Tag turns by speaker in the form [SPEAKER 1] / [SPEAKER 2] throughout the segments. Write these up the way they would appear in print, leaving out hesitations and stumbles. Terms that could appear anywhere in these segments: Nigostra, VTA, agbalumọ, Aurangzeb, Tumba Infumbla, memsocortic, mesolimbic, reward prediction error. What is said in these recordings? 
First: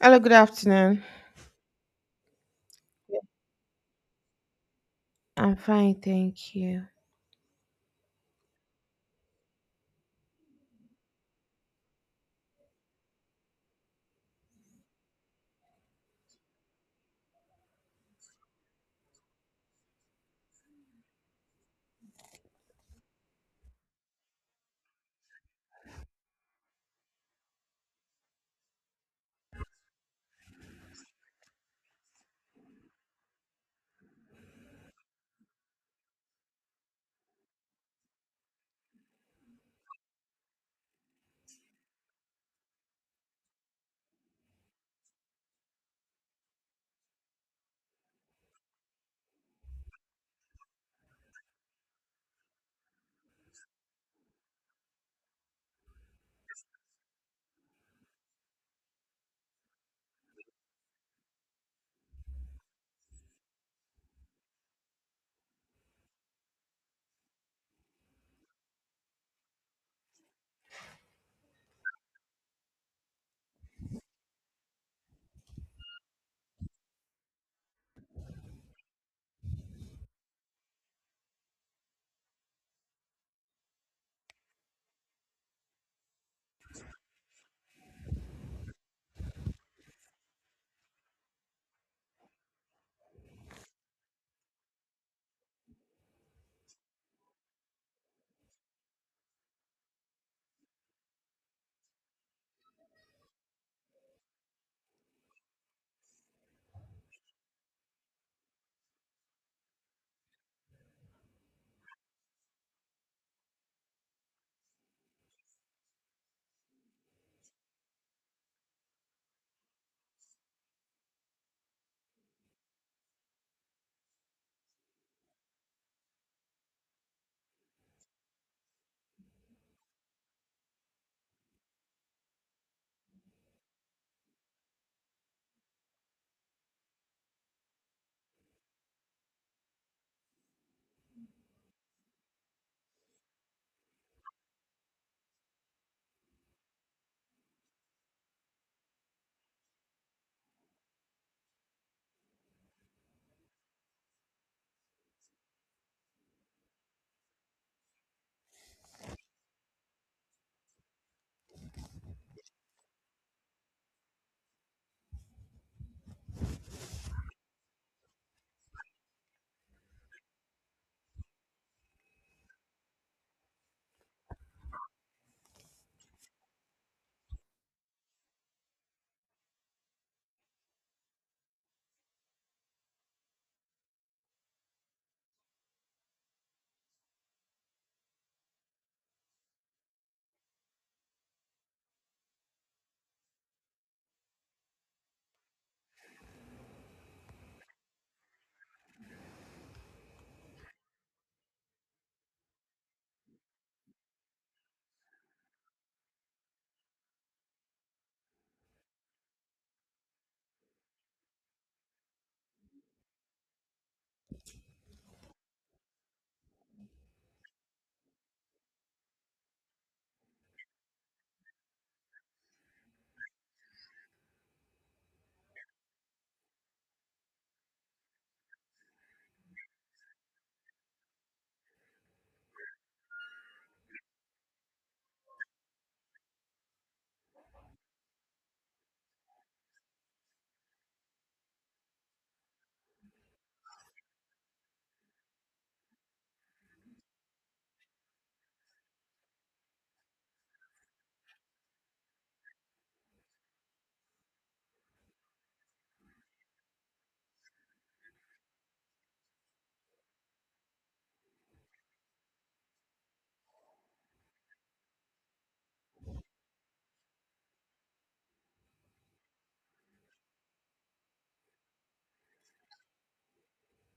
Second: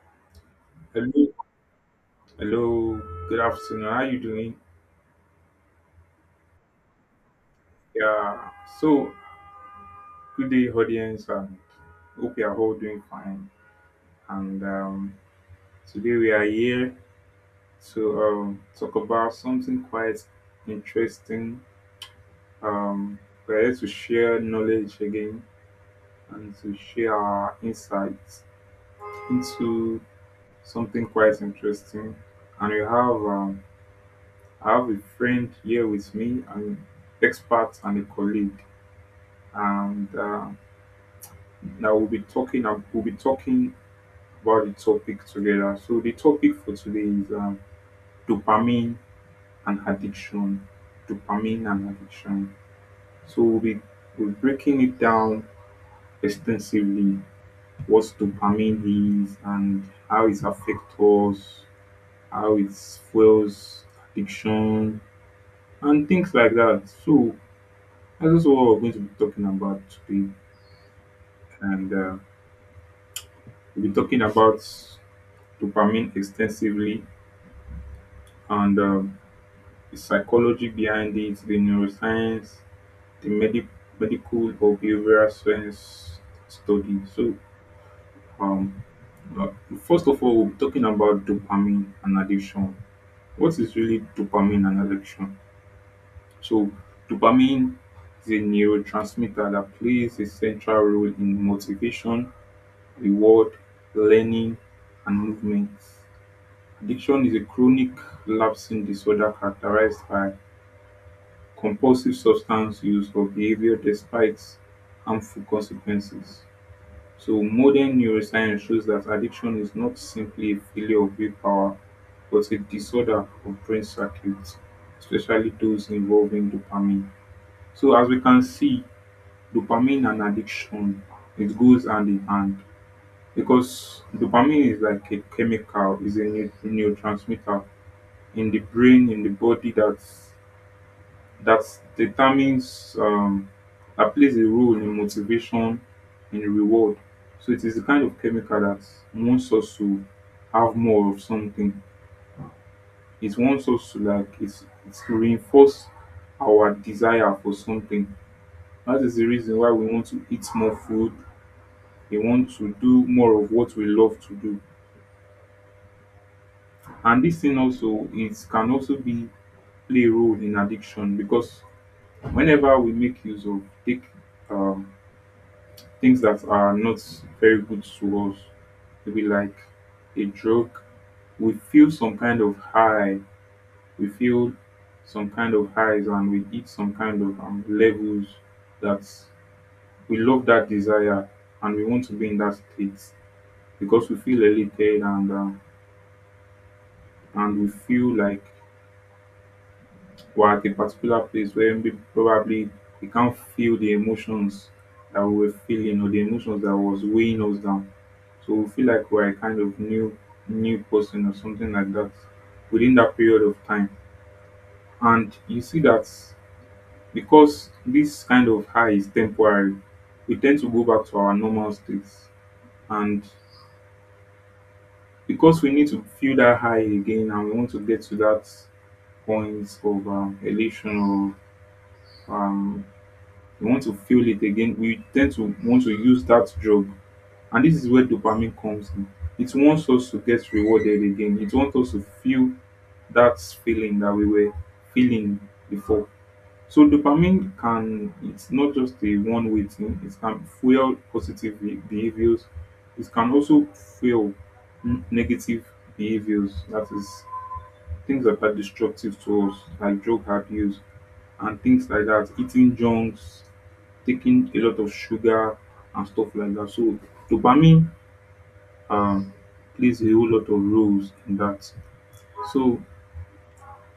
[SPEAKER 1] Hello, good afternoon.
[SPEAKER 2] Hello, hello. Good afternoon. How are you doing?
[SPEAKER 1] I'm fine, thank you.
[SPEAKER 2] Yeah. So, Good day, audience, and hope you are all doing fine. And Today we are here to talk about something quite interesting. Um, we're here to share knowledge again and to share our insights into something quite interesting. And we have I have a friend here with me, an expert and a colleague. And Now we'll be talking about the topic together. So the topic for today is dopamine and addiction. Dopamine and addiction. So we're breaking it down extensively. What dopamine is and how it affects us, how it fuels addiction, and things like that. So that's just what we're going to be talking about today, and we'll be talking about dopamine extensively and the psychology behind it, the neuroscience, the medical or behavioral science study. Um, uh, First of all, we will be talking about dopamine and addiction. What is really dopamine and addiction? So, dopamine is a neurotransmitter that plays a central role in motivation, reward, learning, and movement. Addiction is a chronic lapsing disorder characterized by compulsive substance use or behavior despite harmful consequences. So, modern neuroscience shows that addiction is not simply a failure of willpower, but a disorder of brain circuits, especially those involving dopamine. So, as we can see, dopamine and addiction it goes hand in hand because dopamine is like a chemical, is a neurotransmitter in the brain, in the body that that determines that plays a role in motivation, in reward. So it is the kind of chemical that wants us to have more of something. It wants us to like it's to reinforce our desire for something. That is the reason why we want to eat more food. We want to do more of what we love to do. And this thing also it can also be play a role in addiction because whenever we make use of take um, things that are not very good to us, maybe like a drug, we feel some kind of high, we feel some kind of highs, and we hit some kind of levels that we love that desire and we want to be in that state because we feel elated and we feel like were at a particular place where maybe probably we can't feel the emotions that we were feeling or the emotions that was weighing us down. So we feel like we're a kind of new person or something like that within that period of time. And you see that because this kind of high is temporary, we tend to go back to our normal states. And because we need to feel that high again and we want to get to that point of elation or um, we want to feel it again, we tend to want to use that drug. And this is where dopamine comes in. It wants us to get rewarded again. It wants us to feel that feeling that we were feeling before. So dopamine can it's not just a one way thing, it can fuel positive behaviors, it can also fuel negative behaviors. That is things like that are destructive to us, like drug abuse and things like that, eating junks, taking a lot of sugar and stuff like that. So dopamine um, plays a whole lot of roles in that. So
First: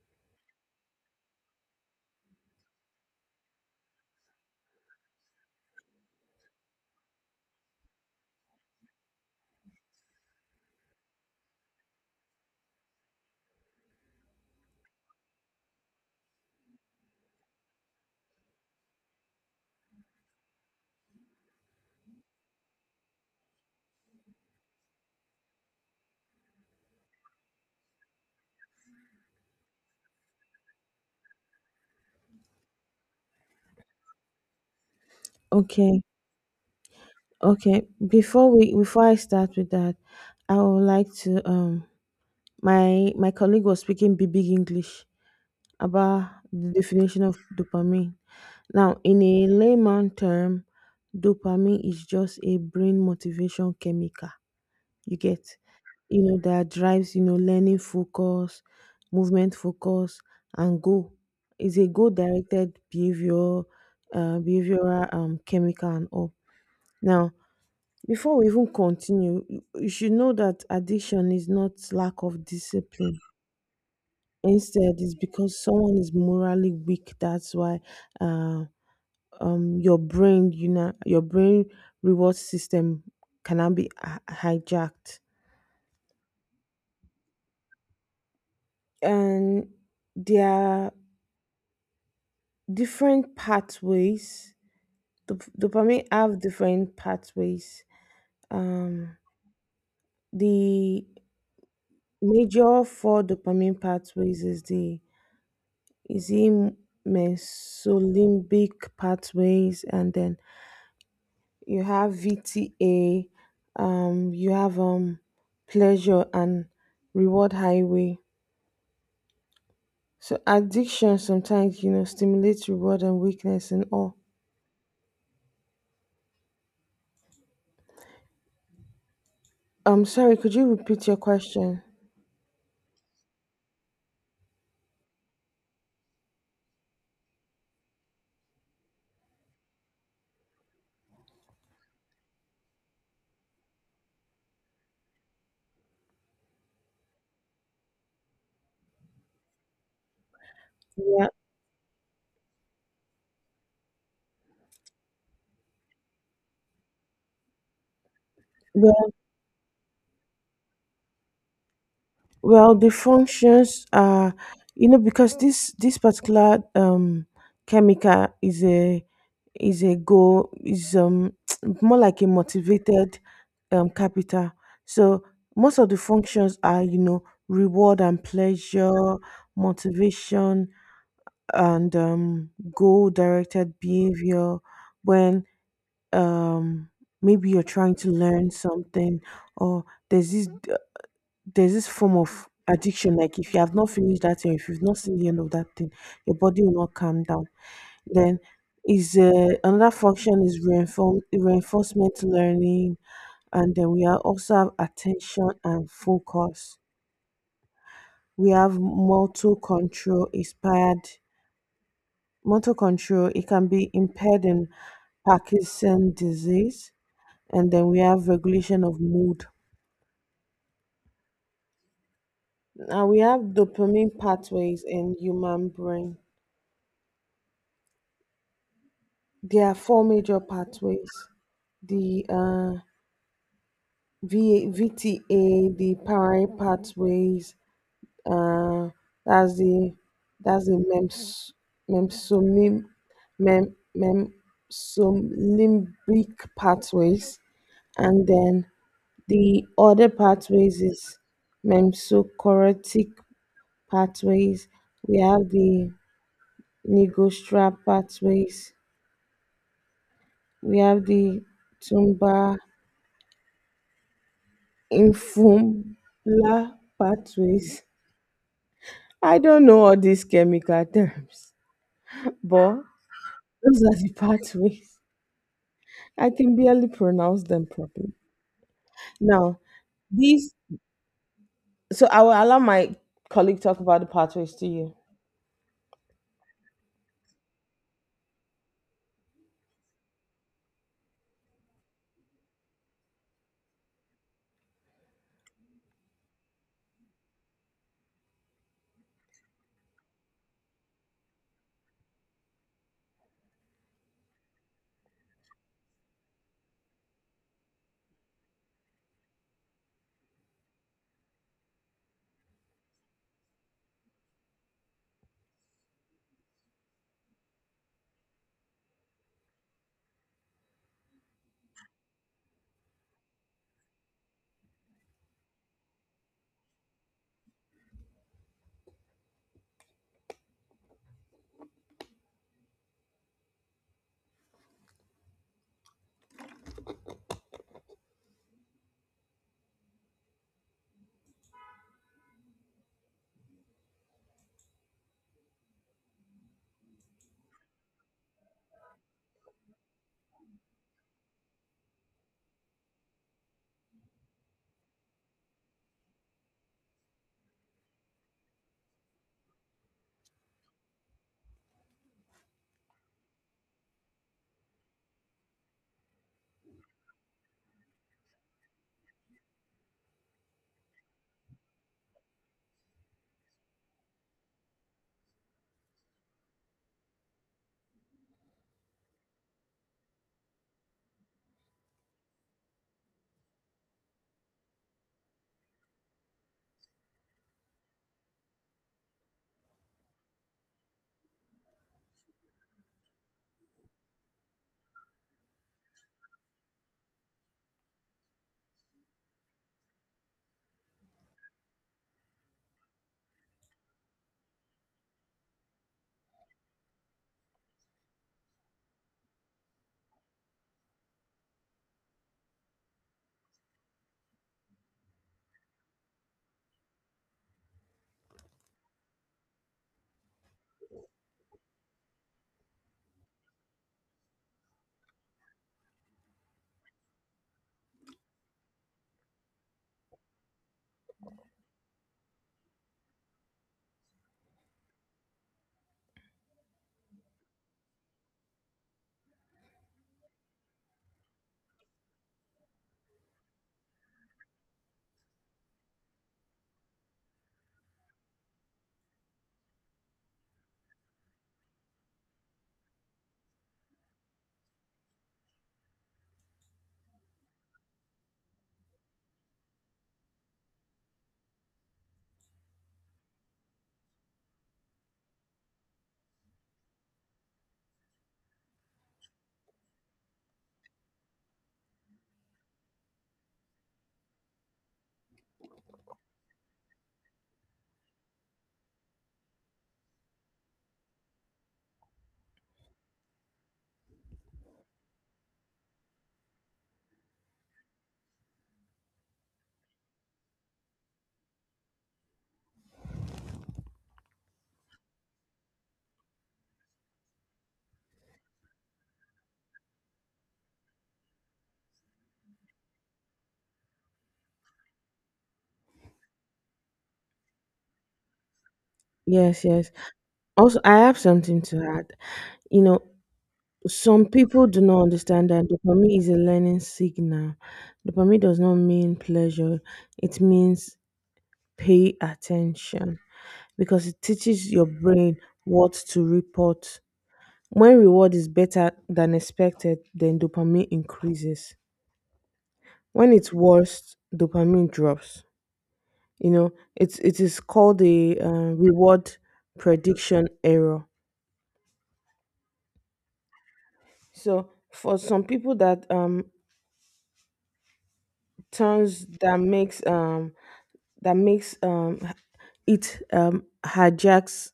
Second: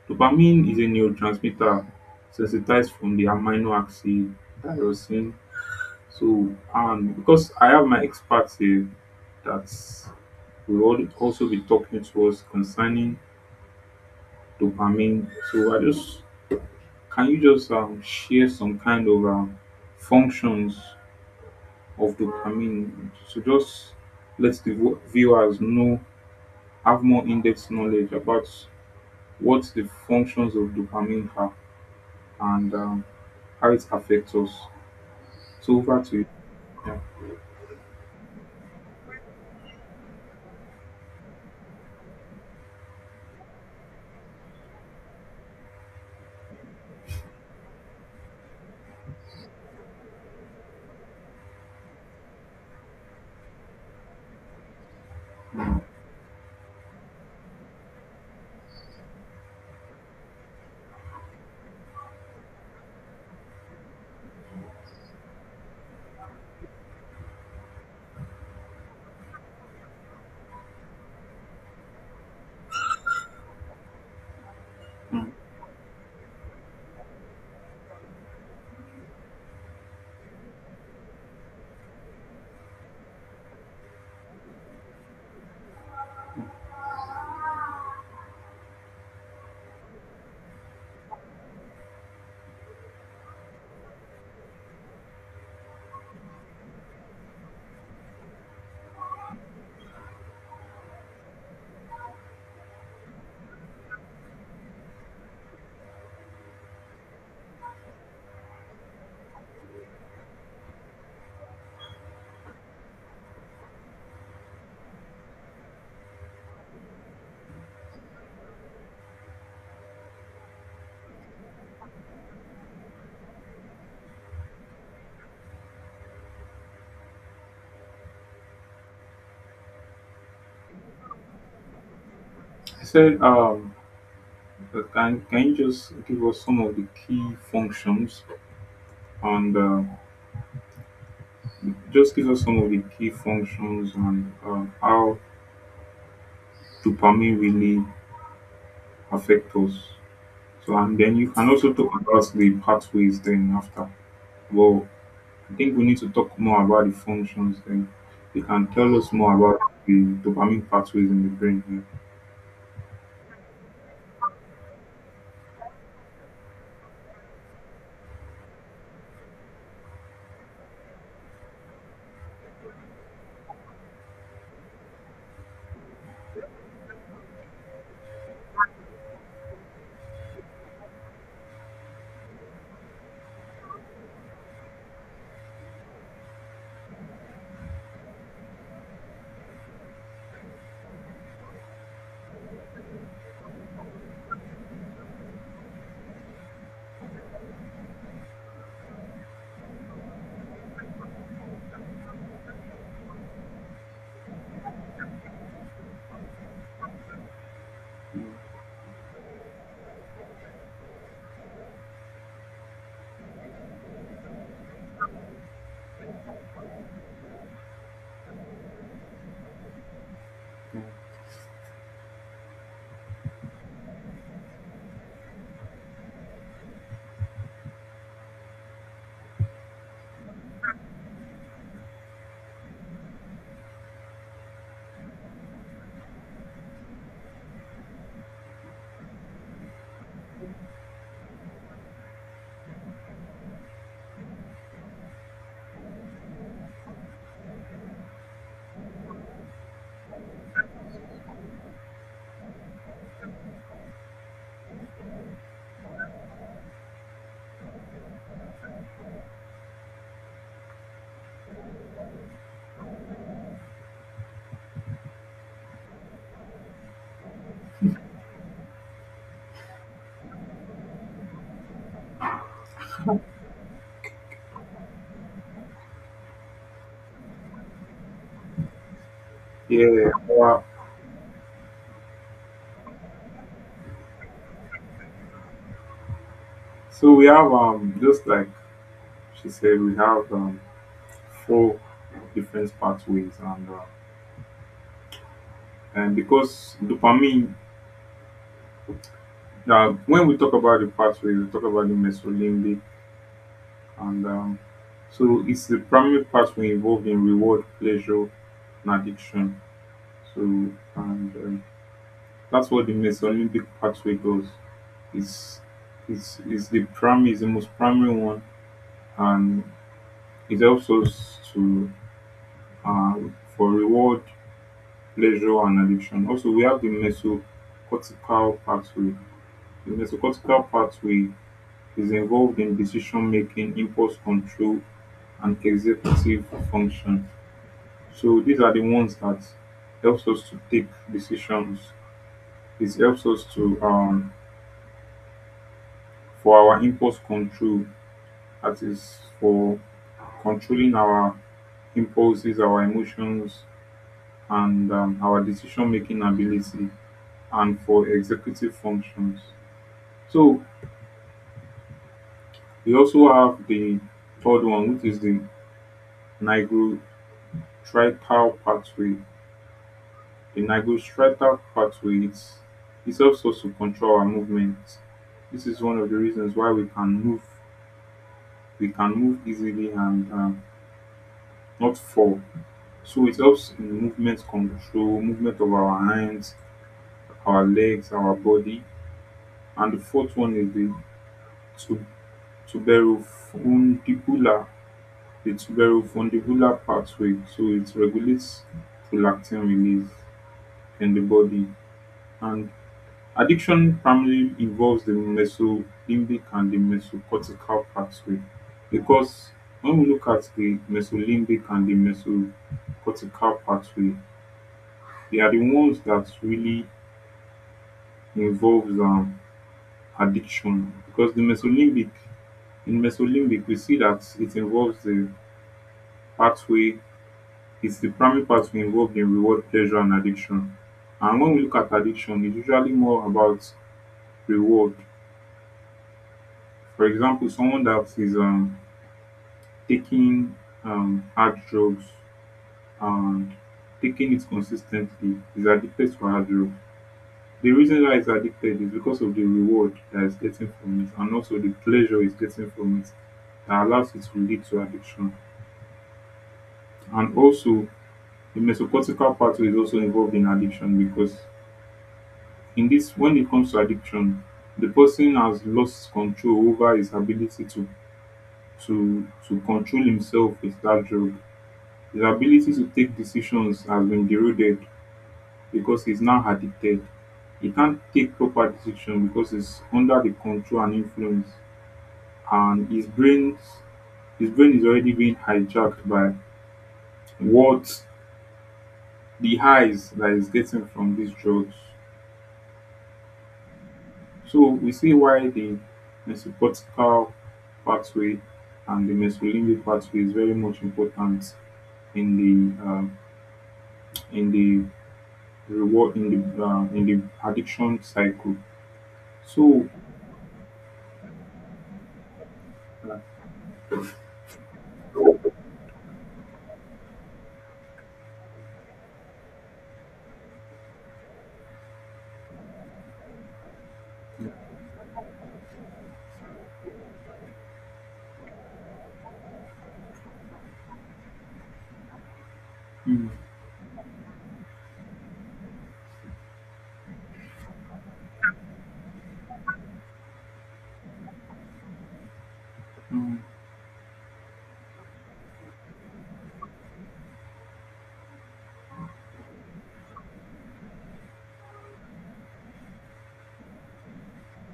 [SPEAKER 2] dopamine is a neurotransmitter sensitized from the amino acid tyrosine. So and because I have my experts here that will also be talking to us concerning dopamine. So I just Can you just share some kind of functions of dopamine? So just let the viewers know, have more in-depth knowledge about what the functions of dopamine are and how it affects us. So over
[SPEAKER 1] Okay,
[SPEAKER 2] to you. Yeah.
[SPEAKER 1] okay. Before I start with that, I would like to my colleague was speaking big English about the definition of dopamine. Now, in a layman term, dopamine is just a brain motivation chemical. You get, you know, that drives, you know, learning focus, movement focus, and goal. It's a goal directed behavior, behavioral chemical and all. Now, before we even continue, you should know that addiction is not lack of discipline. Instead, it's because someone is morally weak. That's why uh, your brain, you know, your brain reward system cannot be hijacked, and there are different pathways. Dopamine have different pathways. Um, the major four dopamine pathways is the mesolimbic pathways, and then you have VTA. You have pleasure and reward highway. So addiction sometimes, you know, stimulates reward and weakness and all. I'm sorry, could you repeat your question?
[SPEAKER 2] I said, can you just give us some of the key functions and just give us some of the key functions and how dopamine really affect us? So and then
[SPEAKER 1] Yeah.
[SPEAKER 2] you can also talk about the pathways then after. Well, I think we need to talk more about the functions then. You can tell us
[SPEAKER 1] Well,
[SPEAKER 2] more about the dopamine pathways in the brain
[SPEAKER 1] well, the functions are, you know, because this particular chemical is a go is more like a motivated capital. So most of the functions are, you know, reward and pleasure, motivation, and goal directed behavior when um maybe you're trying to learn something, or there's this d- there's this form of addiction. Like, if you have not finished that thing, if you've not seen the end of that thing, your body will not calm down. Then is another function is reinforcement learning, and then we are also have attention and focus. We have motor control inspired motor control. It can be impaired in Parkinson disease, and then we have regulation of mood. Now we have dopamine pathways in human brain. There are four major pathways: the V VTA, the parietal pathways. Uh, that's the memsomim, mem, memsolimbic pathways, and then the other pathways is memsocortic pathways. We have the Nigostra pathways. We have the Tumba Infumbla pathways. I don't know all these chemical terms, but those are the pathways. I can barely pronounce them properly. Now,
[SPEAKER 2] here. Yeah,
[SPEAKER 1] these,
[SPEAKER 2] well,
[SPEAKER 1] so I will allow my colleague talk about the pathways to you.
[SPEAKER 2] so we have just like she said, we have four different pathways and because dopamine when we talk about the pathway, we talk about the mesolimbic and so it's the primary pathway involved in reward, pleasure, and addiction. So, and That's what the Mesolympic pathway does. It's, it's the primary, is the most primary one, and it helps us to uh, for reward, pleasure, and addiction. Also, we have the mesocortical pathway. The mesocortical pathway is involved in decision making, impulse control, and executive function. So these are the ones that helps us to take decisions. It helps us to for our impulse control that is for controlling our impulses our emotions and our decision making ability and for executive functions. So we also have the third one which is the nigrostriatal pathway. The nigrostriatal pathway it helps us to control our movement. This is one of the reasons why we can move easily and not fall. So it helps in movement control, movement of our hands, our legs, our body. And the fourth one is the tu- tuberofundibular, the tuberofundibular pathway. So it regulates prolactin release in the body. And addiction primarily involves the mesolimbic and the mesocortical pathway because when we look at the mesolimbic and the mesocortical pathway, they are the ones that really involves addiction because the mesolimbic in mesolimbic we see that it involves the pathway it's the primary pathway involved in reward pleasure and addiction. And when we look at addiction it's usually more about reward. For example, someone that is taking hard drugs and taking it consistently is addicted to hard drugs. The reason why it's addicted is because of the reward that it's getting from it and also the pleasure it's getting from it that allows it to lead to addiction. And also the mesocortical pathway is also involved in addiction because in this when it comes to addiction, the person has lost control over his ability to to control himself with that drug. His ability to take decisions has been eroded because he's now addicted. He can't take proper decision because he's under the control and influence and his brain is already being hijacked by what the highs that he's getting from these drugs. So we see why the mesocortical pathway and the mesolimbic pathway is very much important in the um, in the reward in the addiction cycle.
[SPEAKER 1] Yes,
[SPEAKER 2] So
[SPEAKER 1] yes. Also, I have something to add. You know,
[SPEAKER 2] uh,
[SPEAKER 1] some people do not understand that dopamine is a learning signal. Dopamine does not mean pleasure, it means pay attention, because it teaches your brain what to report. When reward is better than expected, then dopamine increases.
[SPEAKER 2] mm,
[SPEAKER 1] When it's worse, dopamine drops. You know, it is called a reward prediction error.
[SPEAKER 2] mm,
[SPEAKER 1] So for some people that turns that makes it hijacks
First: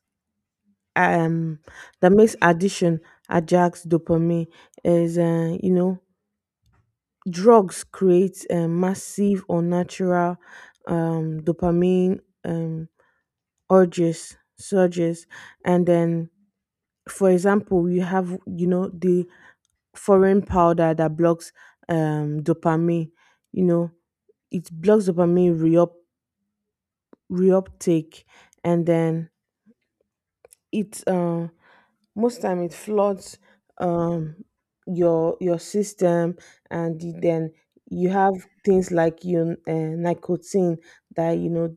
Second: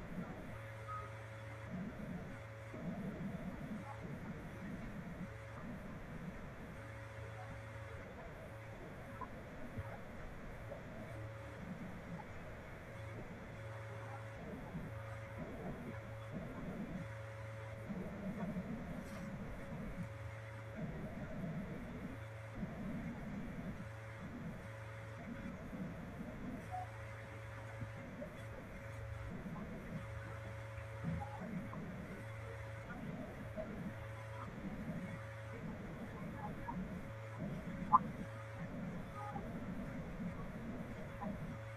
[SPEAKER 1] um that makes addiction hijacks dopamine is, you know, drugs create a massive unnatural dopamine um urges surges. And then, for example, you have, you know, the foreign powder that blocks dopamine. You know, it blocks dopamine reuptake, and then it, most time, it floods um your system. And then you have things like you, nicotine, that, you know,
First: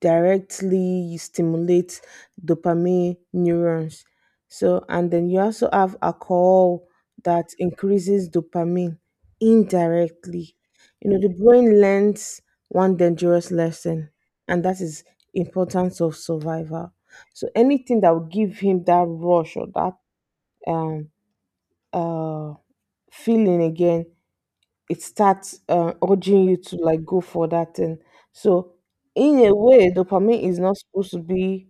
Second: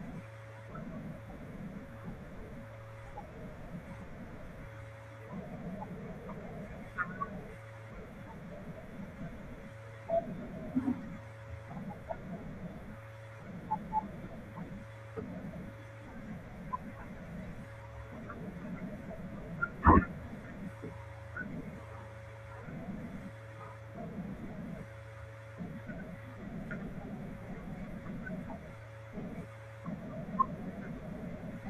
[SPEAKER 1] directly stimulates dopamine neurons. So, and then you also have alcohol that increases dopamine indirectly. You know, the brain learns one dangerous lesson, and that is importance of survival. So anything that will give him that rush or that um uh feeling again, it starts, urging you to like go for that thing. So in a way, dopamine is not supposed to be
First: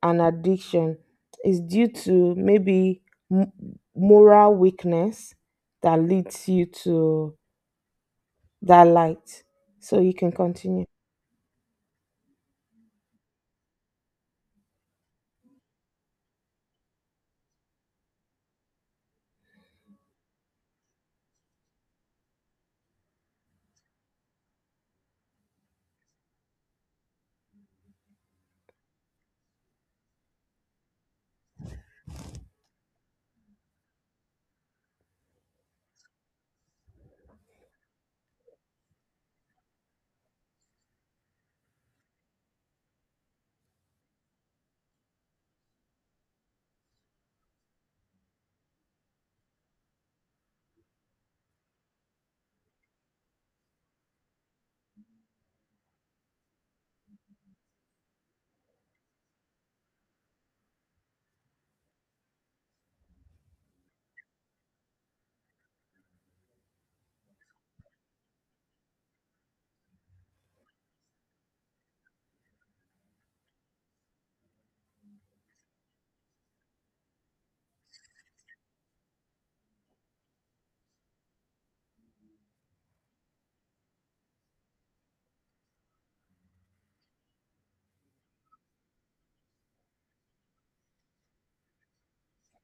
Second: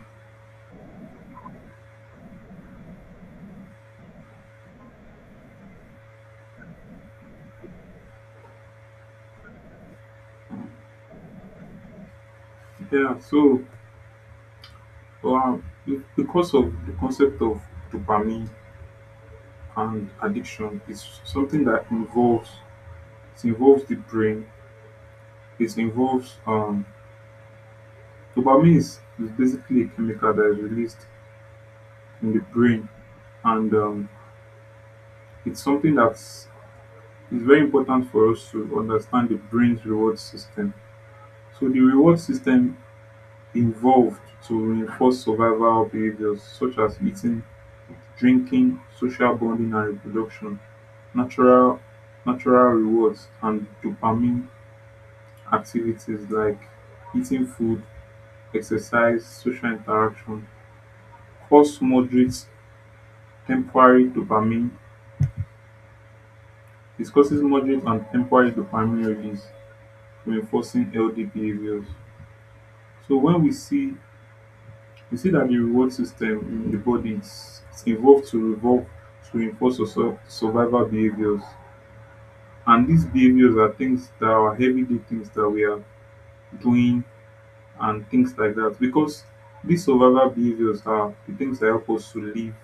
[SPEAKER 1] an addiction. It's due to maybe m- moral weakness that leads you to that light. So you can continue.
[SPEAKER 2] yeah, so uh, because of the concept of dopamine and addiction is something that involves it involves the brain it involves dopamine is basically a chemical that is released in the brain and it's something that's it's very important for us to understand the brain's reward system. So the reward system involved to reinforce survival behaviors such as eating drinking social bonding and reproduction. Natural natural rewards and dopamine. Activities like eating food, exercise, social interaction cause moderate temporary dopamine, it causes moderate and temporary dopamine release, reinforcing healthy behaviors. So when we see that the reward system in the body is it's evolved to revolve to reinforce our survival behaviors. And these behaviors are things that are everyday things that we are doing and things like that because these survival behaviors are the things that help us to live,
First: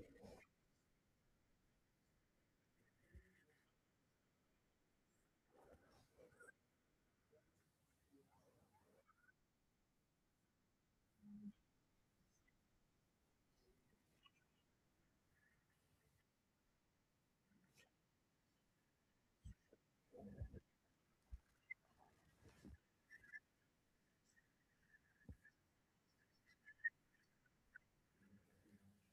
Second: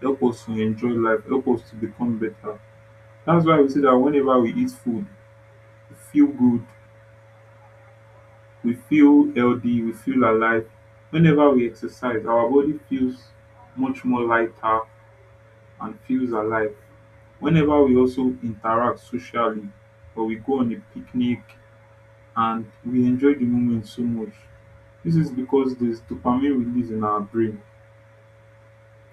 [SPEAKER 2] help us to enjoy life, help us to become better. That's why we say that whenever we eat food, we feel good, we feel healthy, we feel alive. Whenever we exercise, our body feels much more lighter and feels alive. Whenever we also interact socially or we go on a picnic and we enjoy the moment so much, this is because there's dopamine release in our brain.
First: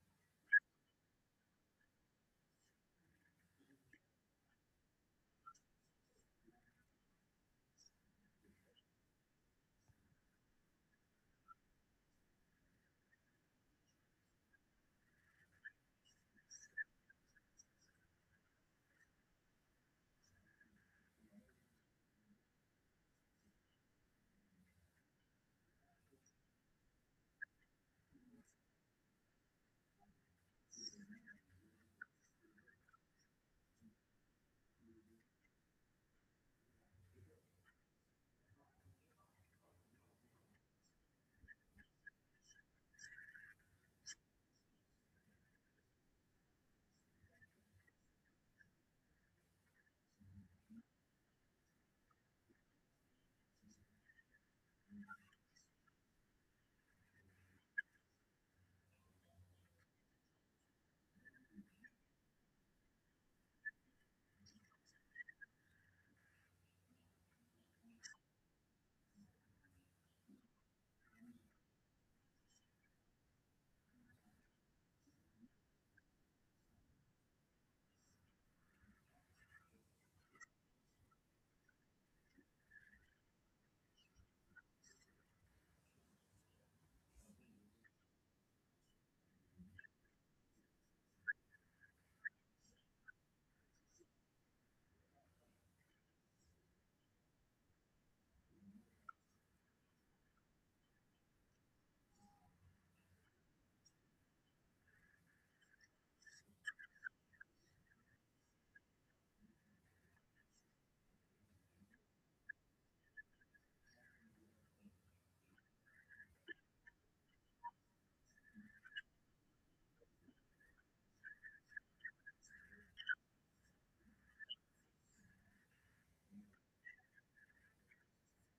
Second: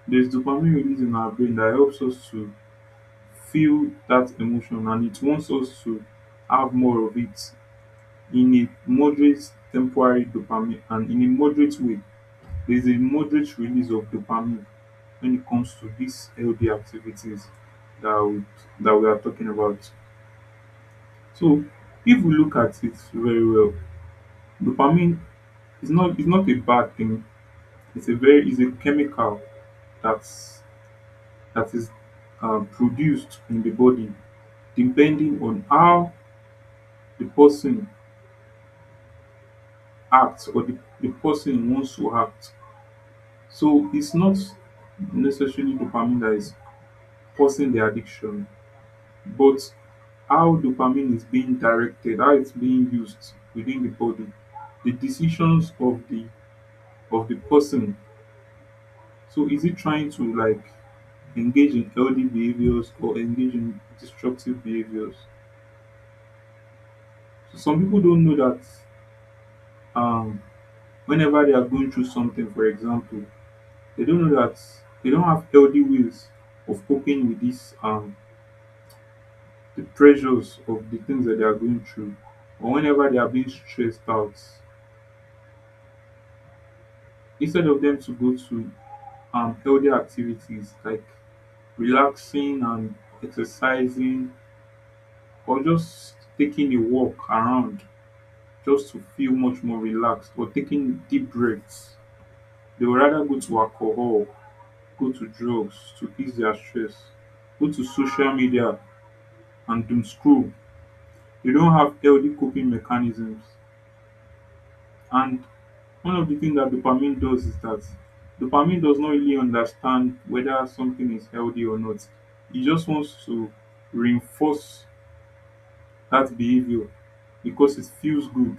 [SPEAKER 2] There's dopamine release in our brain that helps us to feel that emotion and it wants us to have more of it in a moderate temporary dopamine and in a moderate way. There's a moderate release of dopamine when it comes to these healthy activities that that we are talking about. So if we look at it very well, dopamine is not a bad thing. It's a very is a chemical that's that is produced in the body depending on how the person acts or the person wants to act. So it's not necessarily dopamine that is causing the addiction, but how dopamine is being directed, how it's being used within the body, the decisions of the person. So is it trying to engage in healthy behaviors or engage in destructive behaviors? So some people don't know that um, whenever they are going through something, for example, they don't know that they don't have healthy ways of coping with this, the pressures of the things that they are going through or whenever they are being stressed out. Instead of them to go to healthy activities like relaxing and exercising, or just taking a walk around just to feel much more relaxed, or taking deep breaths. They would rather go to alcohol, go to drugs to ease their stress, go to social media and doom scroll. You don't have healthy coping mechanisms. And one of the things that dopamine does is that dopamine does not really understand whether something is healthy or not. It just wants to reinforce that behavior because it feels good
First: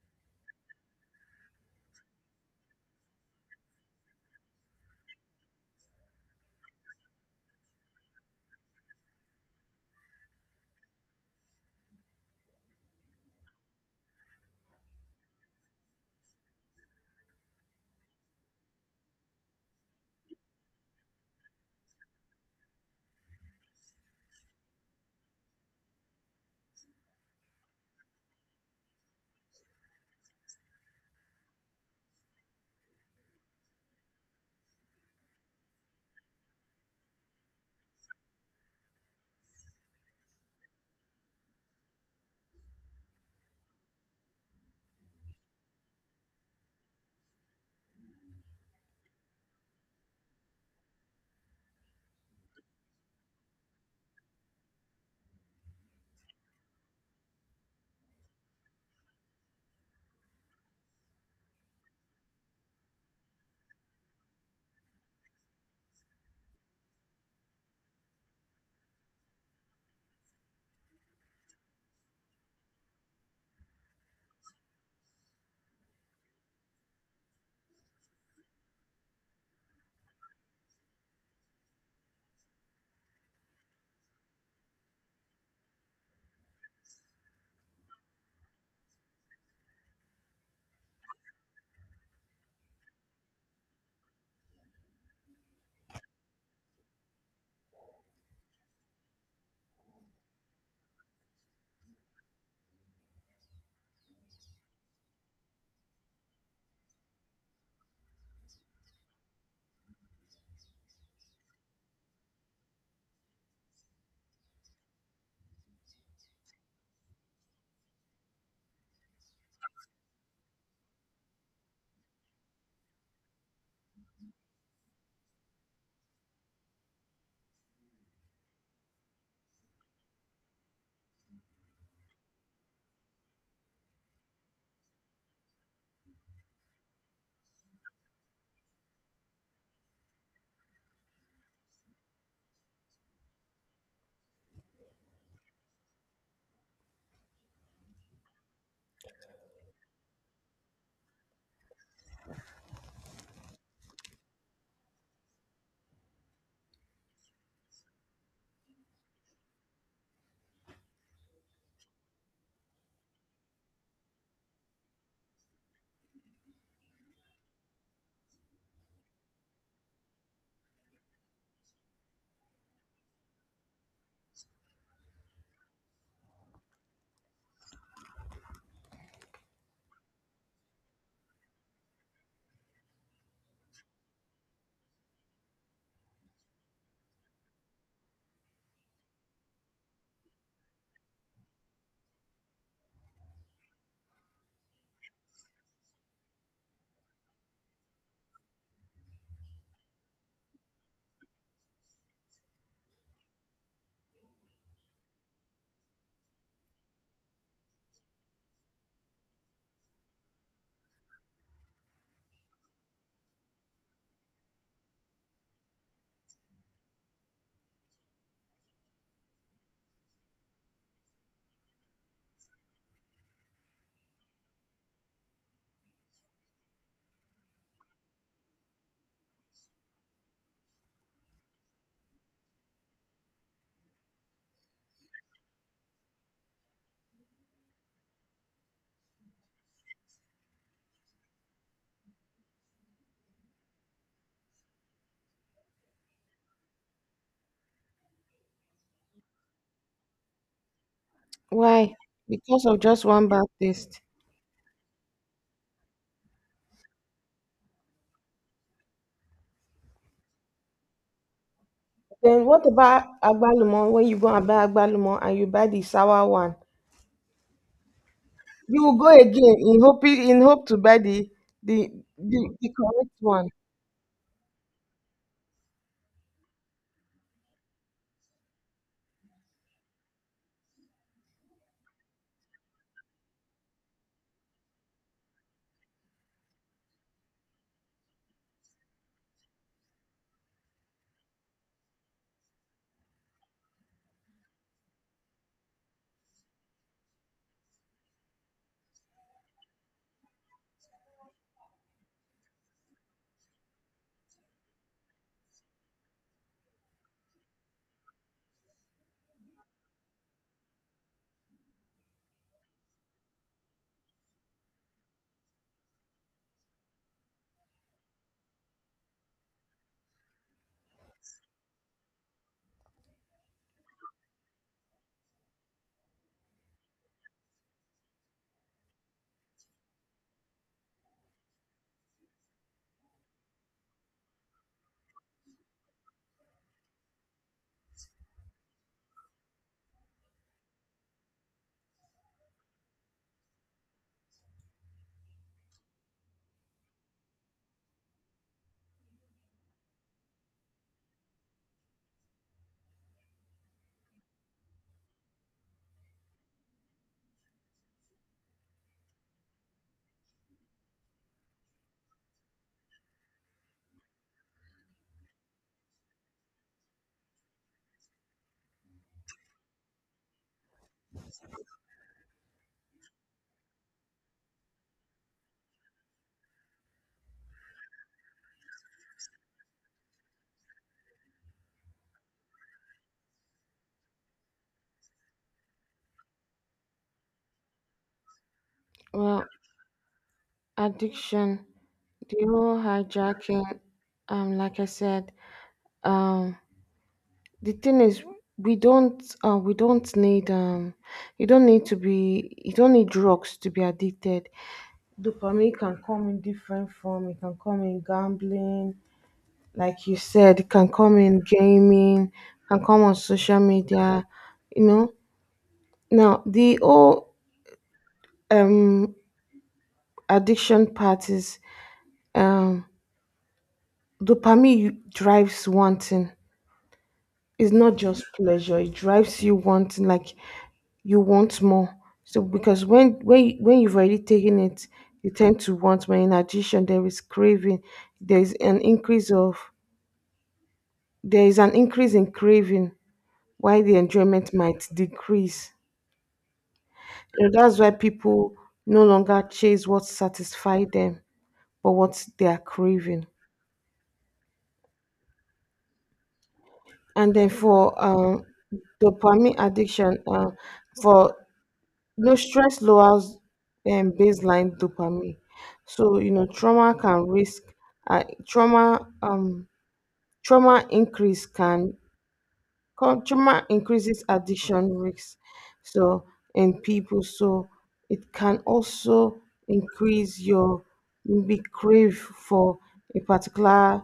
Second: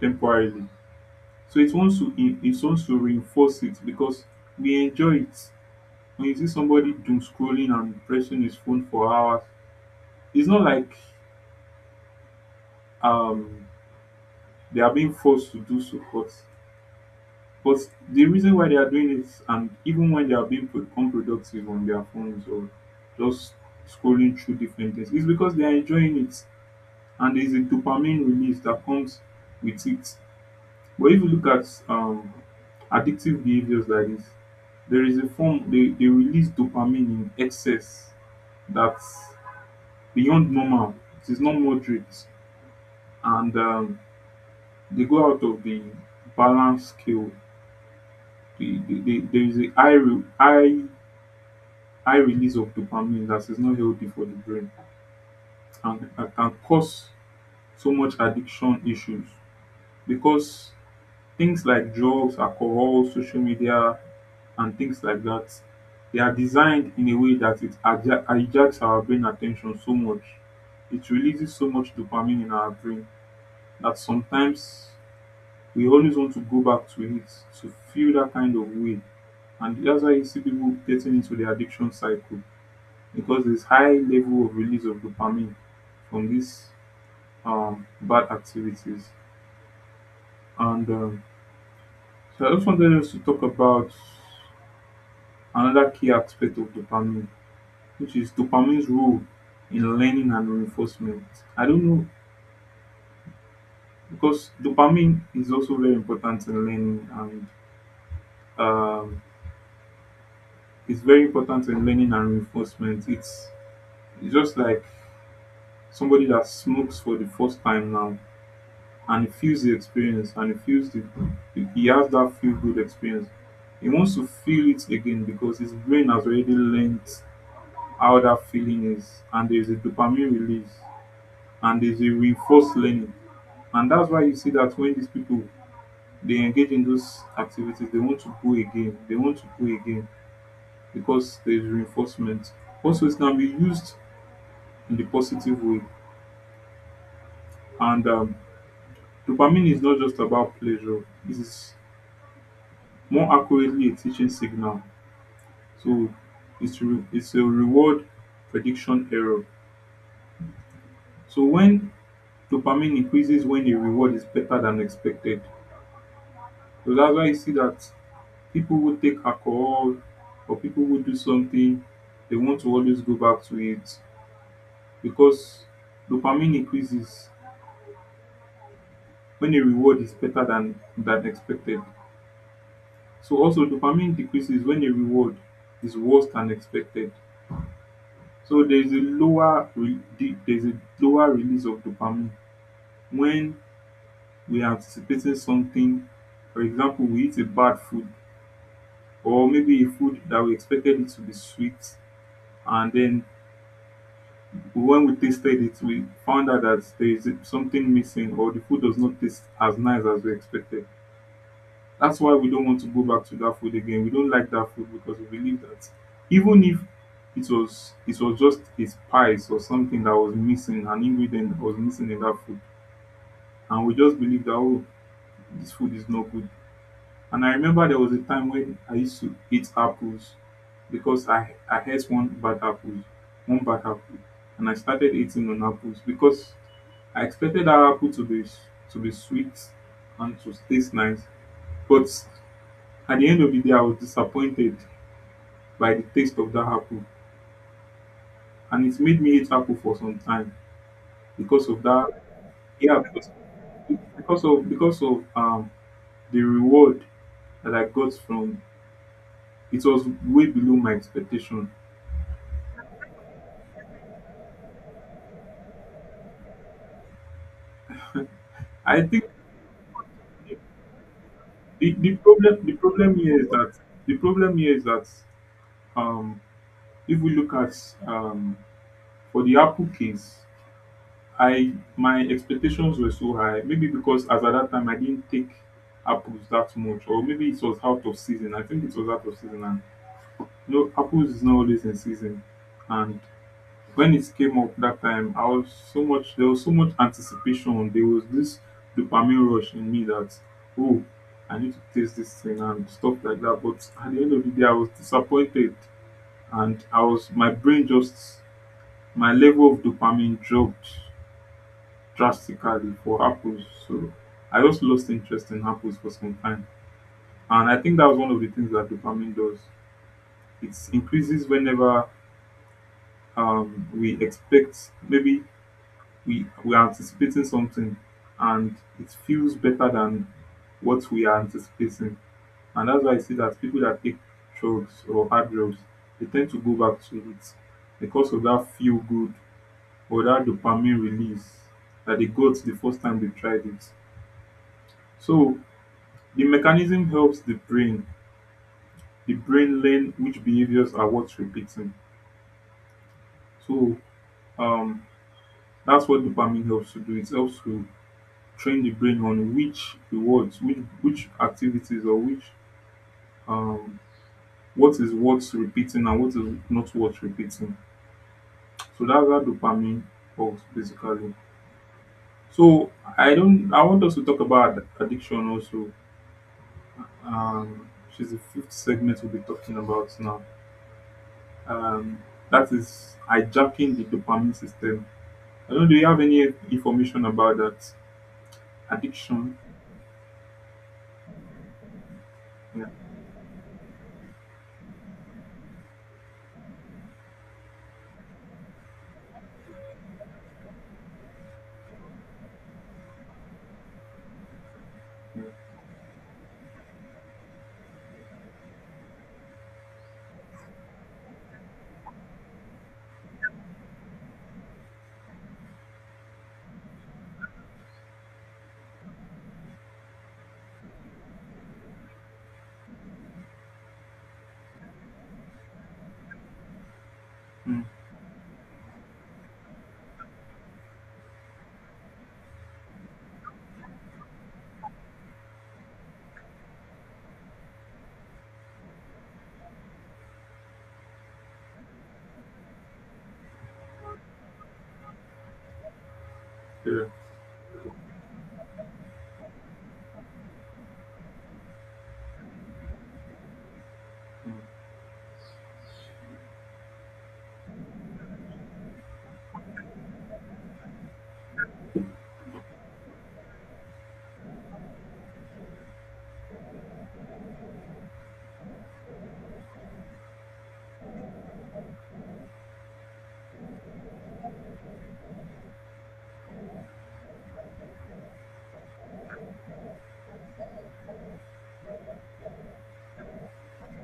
[SPEAKER 2] temporarily. So it wants to reinforce it because we enjoy it. When you see somebody doom scrolling and pressing his phone for hours, it's not like um they are being forced to do so, but But the reason why they are doing it, and even when they are being unproductive on their phones or just scrolling through different things, is because they are enjoying it, and there is a dopamine release that comes with it. But if you look at addictive behaviors like this, there is a form they release dopamine in excess that's beyond normal. It is not moderate, and they go out of the balance scale. There is a high, re- high high release of dopamine that is not healthy for the brain, and that can cause so much addiction issues, because things like drugs, alcohol, social media, and things like that, they are designed in a way that it hijacks our brain attention so much. It releases so much dopamine in our brain that sometimes we always want to go back to it to feel that kind of way. And that's why you see people getting into the addiction cycle, because this high level of release of dopamine from these bad activities. And so I just wanted us to talk about another key aspect of dopamine, which is dopamine's role in learning and reinforcement. I don't know, because dopamine is also very important in learning and, um, it's very important in learning and reinforcement. It's just like somebody that smokes for the first time now, and he feels the experience, and he has that feel good experience. He wants to feel it again because his brain has already learned how that feeling is, and there's a dopamine release and there's a reinforced learning. And that's why you see that when these people they engage in those activities, they want to go again because there's reinforcement. Also, it can be used in the positive way. And Dopamine is not just about pleasure, it is more accurately a teaching signal. So it's a reward prediction error. So when dopamine increases when the reward is better than expected. So that's why you see that people who take alcohol or people who do something, they want to always go back to it, because dopamine increases when a reward is better than expected. So also dopamine decreases when a reward is worse than expected. So there is a there is a lower release of dopamine when we anticipated something. For example, we eat a bad food, or maybe a food that we expected it to be sweet, and then when we tasted it, we found out that there is something missing, or the food does not taste as nice as we expected. That's why we don't want to go back to that food again. We don't like that food because we believe that, even if it was just a spice or something that was missing, an ingredient that was missing in that food, and we just believe that, oh, this food is not good. And I remember there was a time when I used to eat apples, because I ate one bad apple, and I started eating on apples because I expected that apple to be sweet and to taste nice. But at the end of the day, I was disappointed by the taste of that apple, and it made me eat apple for some time because of
[SPEAKER 1] Why?
[SPEAKER 2] that.
[SPEAKER 1] Because of
[SPEAKER 2] Yeah,
[SPEAKER 1] just
[SPEAKER 2] because
[SPEAKER 1] one bad taste.
[SPEAKER 2] because of the reward that I got from, it was way below my expectation.
[SPEAKER 1] Then what about agbalumọ? When you go and buy agbalumọ and you buy the sour one, you will
[SPEAKER 2] I
[SPEAKER 1] go
[SPEAKER 2] think
[SPEAKER 1] again in hope to buy the
[SPEAKER 2] the
[SPEAKER 1] the,
[SPEAKER 2] problem
[SPEAKER 1] the
[SPEAKER 2] the problem
[SPEAKER 1] correct
[SPEAKER 2] here
[SPEAKER 1] one.
[SPEAKER 2] is that, the problem here is that um if we look at, um for the Apple case, I my expectations were so high. Maybe because as at that time I didn't take apples that much, or maybe it was out of season. I think it was out of season, and you know apples is not always in season, and when it came up that time, I was so much there was so much anticipation. There was this dopamine rush in me that, oh, I need to taste this thing and stuff like that. But at the end of the day, I was disappointed, and I was my brain just, my level of dopamine dropped drastically for apples. So I just lost interest in apples for some time, and I think that was one of the things that dopamine does. It increases whenever we expect, maybe we are anticipating something, and it feels better than what we are anticipating. And that's why I see that people that take drugs or hard drugs, they tend to go back to it because of that feel good or that dopamine release that they got the first time they tried it. So the mechanism helps the brain learn which behaviors are worth repeating. So um, that's what dopamine helps to do. It helps to train the brain on which rewards, which activities, or which um what is worth repeating and what is not worth repeating. So that's how dopamine works basically. So I don't I want us to talk about addiction also. Which is the fifth segment we'll be talking about now. Um that is hijacking the dopamine system. I don't know, do you have any information about that?
[SPEAKER 1] Well,
[SPEAKER 2] Addiction.
[SPEAKER 1] addiction, the whole
[SPEAKER 2] Yeah.
[SPEAKER 1] hijacking, like I said, um, the thing is, we don't need, you don't need to be, you don't need drugs to be addicted.
[SPEAKER 2] Yeah.
[SPEAKER 1] Dopamine can come in different form. It can come in gambling, like you said, can come in gaming, can come on social media, you know. Now the whole um addiction part is, um dopamine drives wanting. It's
[SPEAKER 2] Mm,
[SPEAKER 1] not just pleasure, it drives you wanting. Like, you want more. So because when you've already taken it, you tend to want more. In addition, there is craving. There is an increase of there is an increase in craving, while the enjoyment might decrease.
[SPEAKER 2] yeah.
[SPEAKER 1] And that's why people no longer chase what satisfies them, but what they are craving.
[SPEAKER 2] Mm,
[SPEAKER 1] And then for dopamine addiction, for no stress lowers baseline dopamine. So, you know, trauma can risk, uh, trauma. Um, trauma increase can consumer increases addiction risks, so in people. So it can also increase your maybe crave for a particular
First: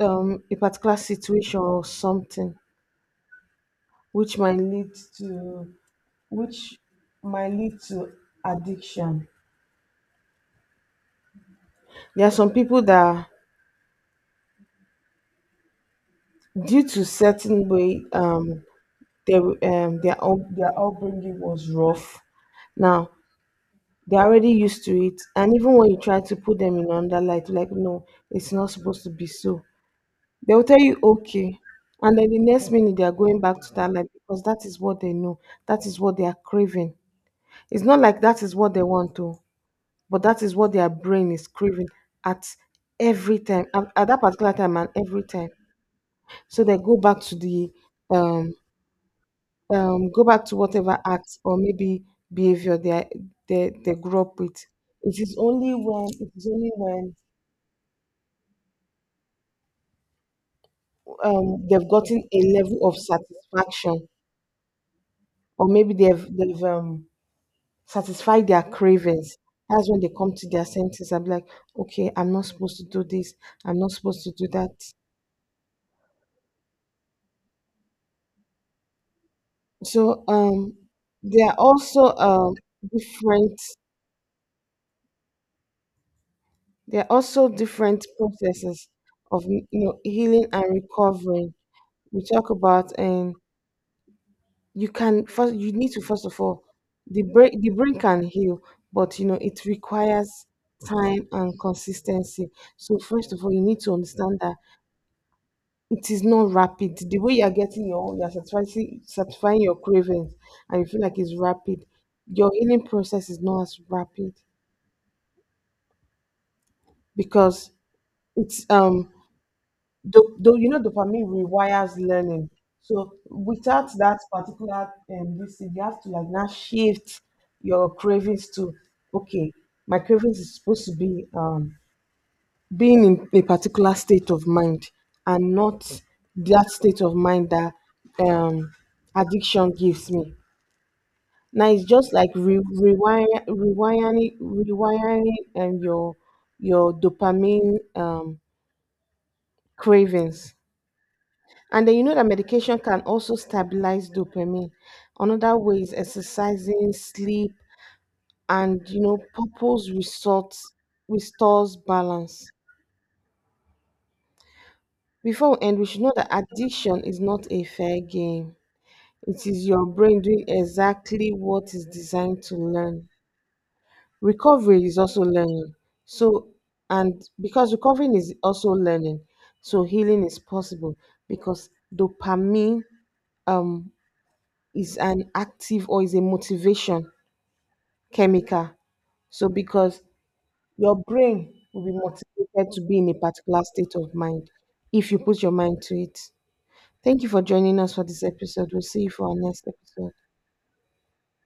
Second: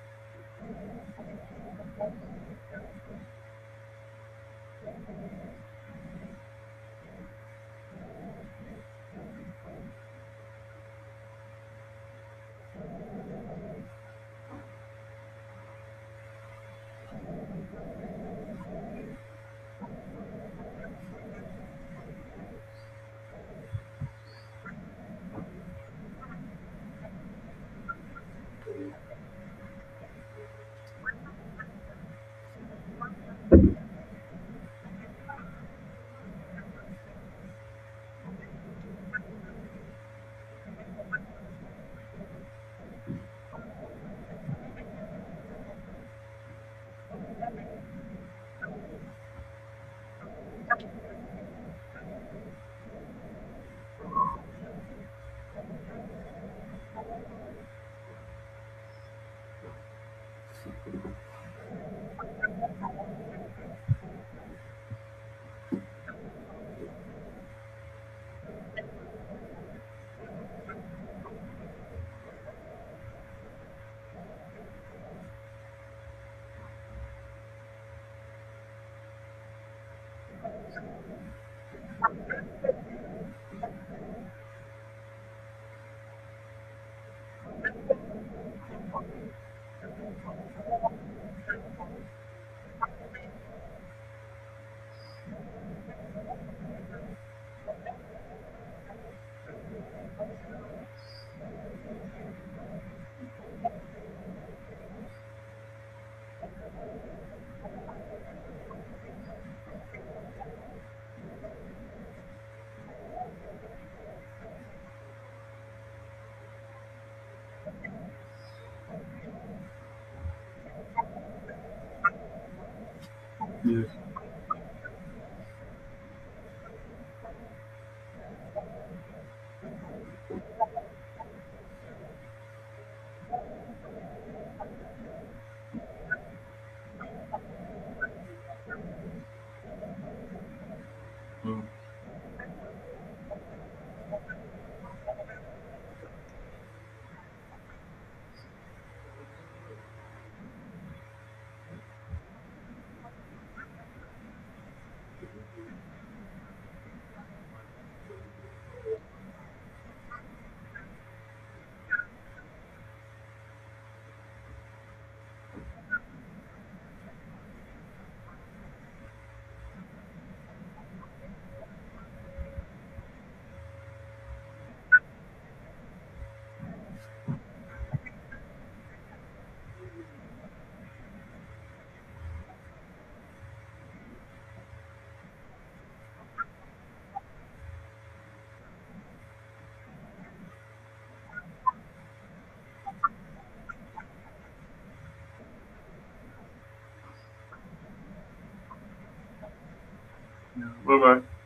[SPEAKER 1] a particular situation or something which might to which lead to addiction. There are some people that due to certain way their their upbringing was rough. Now they're already used to it. And even when you try to put them in under light, like, no, it's not supposed to be so. They'll tell you, okay. And then the next minute, they're going back to that light because that is what they know. That is what they are craving. It's not like that is what they want to, but that is what their brain is craving at every time, at that particular time and every time. So they go back to the um go back to whatever acts or maybe behavior they are, they grew up with. It is only when they've gotten a level of satisfaction, or maybe they've satisfied their cravings. That's when they come to their senses and be like, okay, I'm not supposed to do this. I'm not supposed to do that. So, there are also, different, there are also different processes of, you know, healing and recovering we talk about. And you can first, you need to first of all, the brain can heal, but, you know, it requires time and consistency. So first of all, you need to understand that it is not rapid. The way you are getting your, you're satisfying your cravings, and you feel like it's rapid, your healing process is not as rapid, because it's, you know, dopamine rewires learning. So
[SPEAKER 2] yeah.
[SPEAKER 1] without that particular this thing, you have to like now shift your cravings to, okay, my cravings is supposed to be, being in a particular state of mind, and not that state of mind that, um, addiction gives me.
[SPEAKER 2] Mm,
[SPEAKER 1] Now it's just like rewiring, and your dopamine, cravings. And then you know that medication can also stabilize dopamine. Another way is exercising, sleep, and, you know, purpose results restores balance. Before we end, we should know that addiction is not a fair game. It is your brain doing exactly what is designed to learn. Recovery is also learning. So, and because recovering is also learning, so healing is possible because dopamine um is an active, or is a motivation chemical. So because your brain will be motivated to be in a particular state of mind if you put your mind to it. Thank you for joining us for this episode. We'll see you for our next episode.
[SPEAKER 2] yeah. Bye bye.